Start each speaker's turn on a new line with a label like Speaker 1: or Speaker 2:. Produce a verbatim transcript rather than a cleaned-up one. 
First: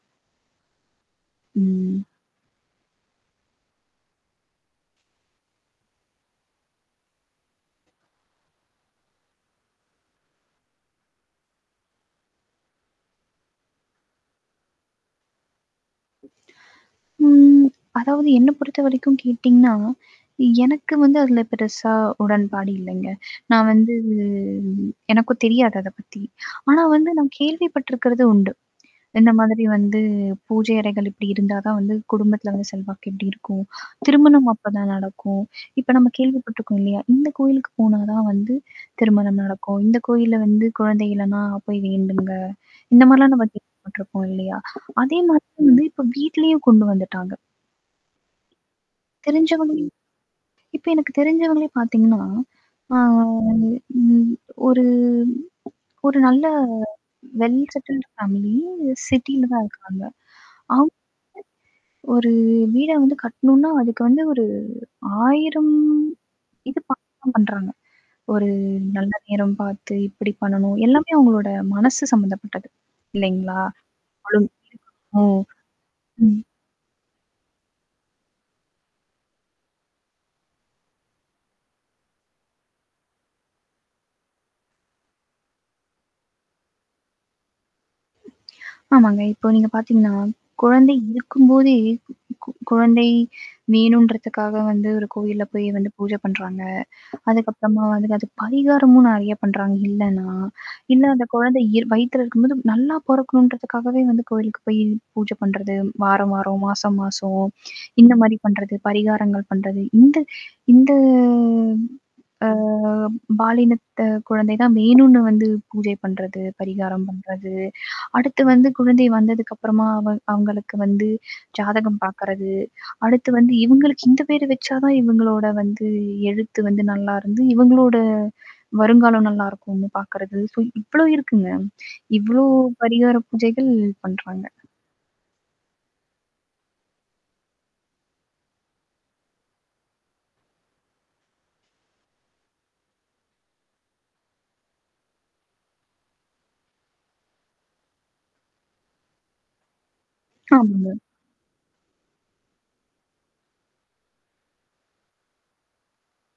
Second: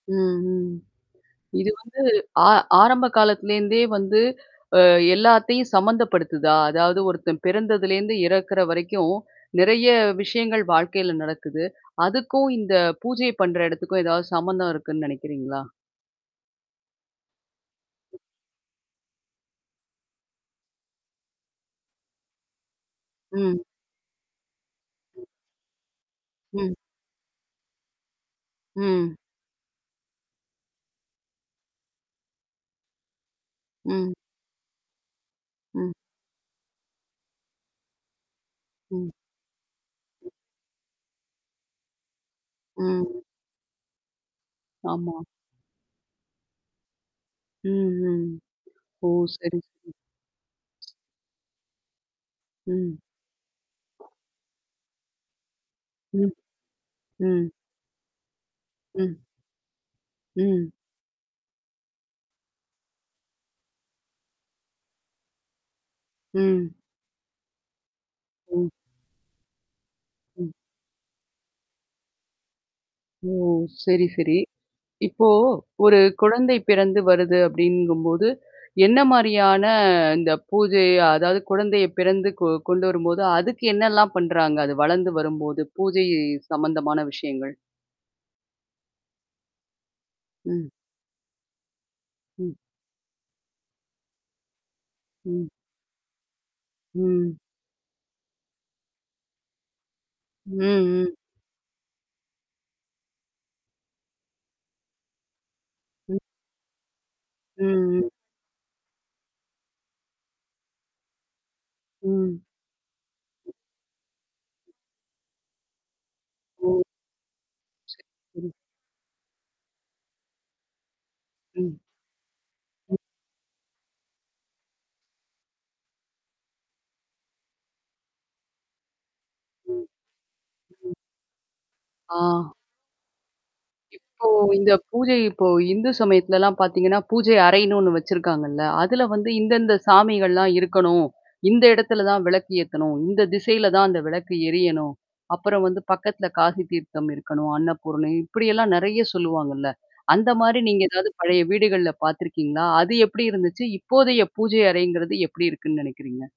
Speaker 1: ம், ம். இது வந்து
Speaker 2: ம்.
Speaker 1: ஆ ஆரம்ப காலத்துலேருந்தே வந்து, அ எல்லாத்தையும் சம்மந்தப்படுத்துதா! அதாவது ஒருத்தன் பிறந்ததுலேருந்து இறக்கிற வரைக்கும் நிறைய விஷயங்கள் வாழ்க்கையில நடக்குது. அதுக்கும் இந்த பூஜை பண்ற இடத்துக்கும் ஏதாவது சம்மந்தம் இருக்குன்னு நெனைக்கிறீங்களா?
Speaker 2: ம். அதாவது என்ன பொறுத்தவரைக்கும் கேட்டீங்கன்னா, எனக்கு வந்து அதுல பெருசா உடன்பாடு இல்லைங்க.
Speaker 1: ம்.
Speaker 2: நான் வந்து
Speaker 1: ம்.
Speaker 2: எனக்கும் தெரியாது அத பத்தி.
Speaker 1: ம்.
Speaker 2: ஆனா வந்து நான் கேள்விப்பட்டிருக்கிறது உண்டு.
Speaker 1: ம்.
Speaker 2: இந்த மாதிரி வந்து பூஜை அறைகள் இப்படி இருந்தா தான் வந்து குடும்பத்தில வந்து செல்வாக்கு இப்படி இருக்கும்.
Speaker 1: ம்.
Speaker 2: திருமணம் அப்ப தான் நடக்கும். இப்ப
Speaker 1: ம்.
Speaker 2: நம்ம கேள்விப்பட்டுருக்கோம் இல்லையா? இந்த கோயிலுக்கு போனா தான் வந்து
Speaker 1: ம்.
Speaker 2: திருமணம் நடக்கும். இந்த கோயில்ல வந்து, குழந்தை இல்லன்னா போய் வேண்டுங்க.
Speaker 1: ம்.
Speaker 2: இந்தமாரிலாம் நம்ம கேள்விபட்டருப்போம் இல்லையா? அதே
Speaker 1: ஆமா.
Speaker 2: மாதிரி வந்து இப்போ வீட்டிலயும் கொண்டு வந்துட்டாங்க.
Speaker 1: ம், ம். ஓ! சரி,
Speaker 2: தெரிஞ்சவங்களே இப்ப
Speaker 1: சரி.
Speaker 2: எனக்கு தெரிஞ்சவங்களே பார்த்தீங்கன்னா,
Speaker 1: ம்.
Speaker 2: ஆ அது ம் ஒரு ஒரு
Speaker 1: ம்.
Speaker 2: நல்ல
Speaker 1: ம்.
Speaker 2: வெல் செட்டில்டு ஃபேமிலி,
Speaker 1: ம்.
Speaker 2: சிட்டில தான் இருக்காங்க.
Speaker 1: ம்.
Speaker 2: அவுங்க வந்து ஒரு வீட வந்து கட்டணும்ன்னா, அதுக்கு வந்து ஒரு ஆயிரம்
Speaker 1: ம்.
Speaker 2: இது பார்த்து தான் பண்றாங்க. ஒரு
Speaker 1: ம்.
Speaker 2: நல்ல நேரம் பார்த்து, இப்படி
Speaker 1: ம்.
Speaker 2: பண்ணணும் எல்லாமே அவுங்களோட மனசு சம்மந்தப்பட்டது
Speaker 1: ஓ!
Speaker 2: இல்லைங்களா?
Speaker 1: சரி, சரி.
Speaker 2: [unintelligible]
Speaker 1: இப்போ
Speaker 2: ம்,
Speaker 1: ஒரு
Speaker 2: ம்.
Speaker 1: குழந்தை பிறந்து வருது அப்படிங்கும்போது, என்ன மாரியான இந்த பூஜை அதாவது குழந்தையப் பிறந்து கொ கொண்டு வரும்போது, அதுக்கு என்னெல்லாம் பண்றாங்க? அது வளர்ந்து வரும்போது பூஜை சம்மந்தமான விஷயங்கள்.
Speaker 2: ஆமாங்க. இப்போ நீங்க பார்த்தீங்கன்னா,
Speaker 1: ம்.
Speaker 2: குழந்தை இருக்கும்போதே, கு
Speaker 1: ம்.
Speaker 2: குழந்தை வேணுன்றதுக்காக வந்து ஒரு கோயில்ல
Speaker 1: ம்
Speaker 2: போய் வந்து பூஜை பண்றாங்க.
Speaker 1: ம்.
Speaker 2: அதுக்கப்பறமா வந்து, அது பரிகாரமும் நெறைய பண்ணுறாங்க இல்லன்னா,
Speaker 1: ம்.
Speaker 2: இல்ல
Speaker 1: ம்.
Speaker 2: அந்த குழந்தை இயற் வயித்துல இருக்கும்போது நல்லா பொறக்கணுன்றதுக்காகவே வந்து கோயிலுக்கு போய் பூஜை பண்றது வார
Speaker 1: ம்.
Speaker 2: வாரம், மாச மாசம்.
Speaker 1: ம், ம்.
Speaker 2: இந்த மாதிரி பண்ணுறது, பரிகாரங்கள் பண்றது. இந்த இந்த
Speaker 1: ம்.
Speaker 2: அ பாலினத்த குழந்தை தான் வேணும்ன்னு வந்து பூஜை பண்றது,
Speaker 1: ஓ!
Speaker 2: பரிகாரம் பண்றது, அடுத்து
Speaker 1: [unintelligible]
Speaker 2: வந்து குழந்தை வந்ததுக்கு அப்பறமா அவு அவுங்களுக்கு வந்து
Speaker 1: ம்.
Speaker 2: ஜாதகம் பார்க்கிறது,
Speaker 1: ம்.
Speaker 2: அடுத்து வந்து இவுங்களுக்கு இந்த பேர் வச்சா தான் இவுங்களோட வந்து எழுத்து வந்து நல்லாருந்து, இவுங்களோட வருங்காலம்
Speaker 1: ம்.
Speaker 2: நல்லாருக்கும்ன்னு பார்க்கிறது. ஸோ
Speaker 1: ம்.
Speaker 2: இவ்வளவு இருக்குங்க. இவ்வளோ
Speaker 1: ஆ.
Speaker 2: பரிகார பூஜைகள்
Speaker 1: இப்போ
Speaker 2: பண்ணுறாங்க.
Speaker 1: இந்த பூஜை இப்போ இந்து சமயத்துலலாம் பார்த்தீங்கன்னா, பூஜை அறைன்னு ஒண்ணு வச்சிருக்காங்கல்ல. அதுல வந்து இந்த இந்த சாமிகள்லாம் இருக்கணும். இந்த இடத்துல தான் விளக்கு ஏத்தணும். இந்த திசையில தான் அந்த விளக்கு எரியணும். அப்புறம் வந்து பக்கத்தில காசி தீர்த்தம் இருக்கணும். அன்னபூரணி இப்படியெல்லாம் நெறைய சொல்லுவாங்கல்ல. அந்த மாரி நீங்க
Speaker 2: ஆமாங்க.
Speaker 1: எதாவது பழைய வீடுகள்ல பார்த்துருக்கீங்களா? அது எப்படி இருந்துச்சு? இப்போதைய பூஜை அறைங்கிறது எப்படி இருக்குன்னு நெனைக்கிறீங்க?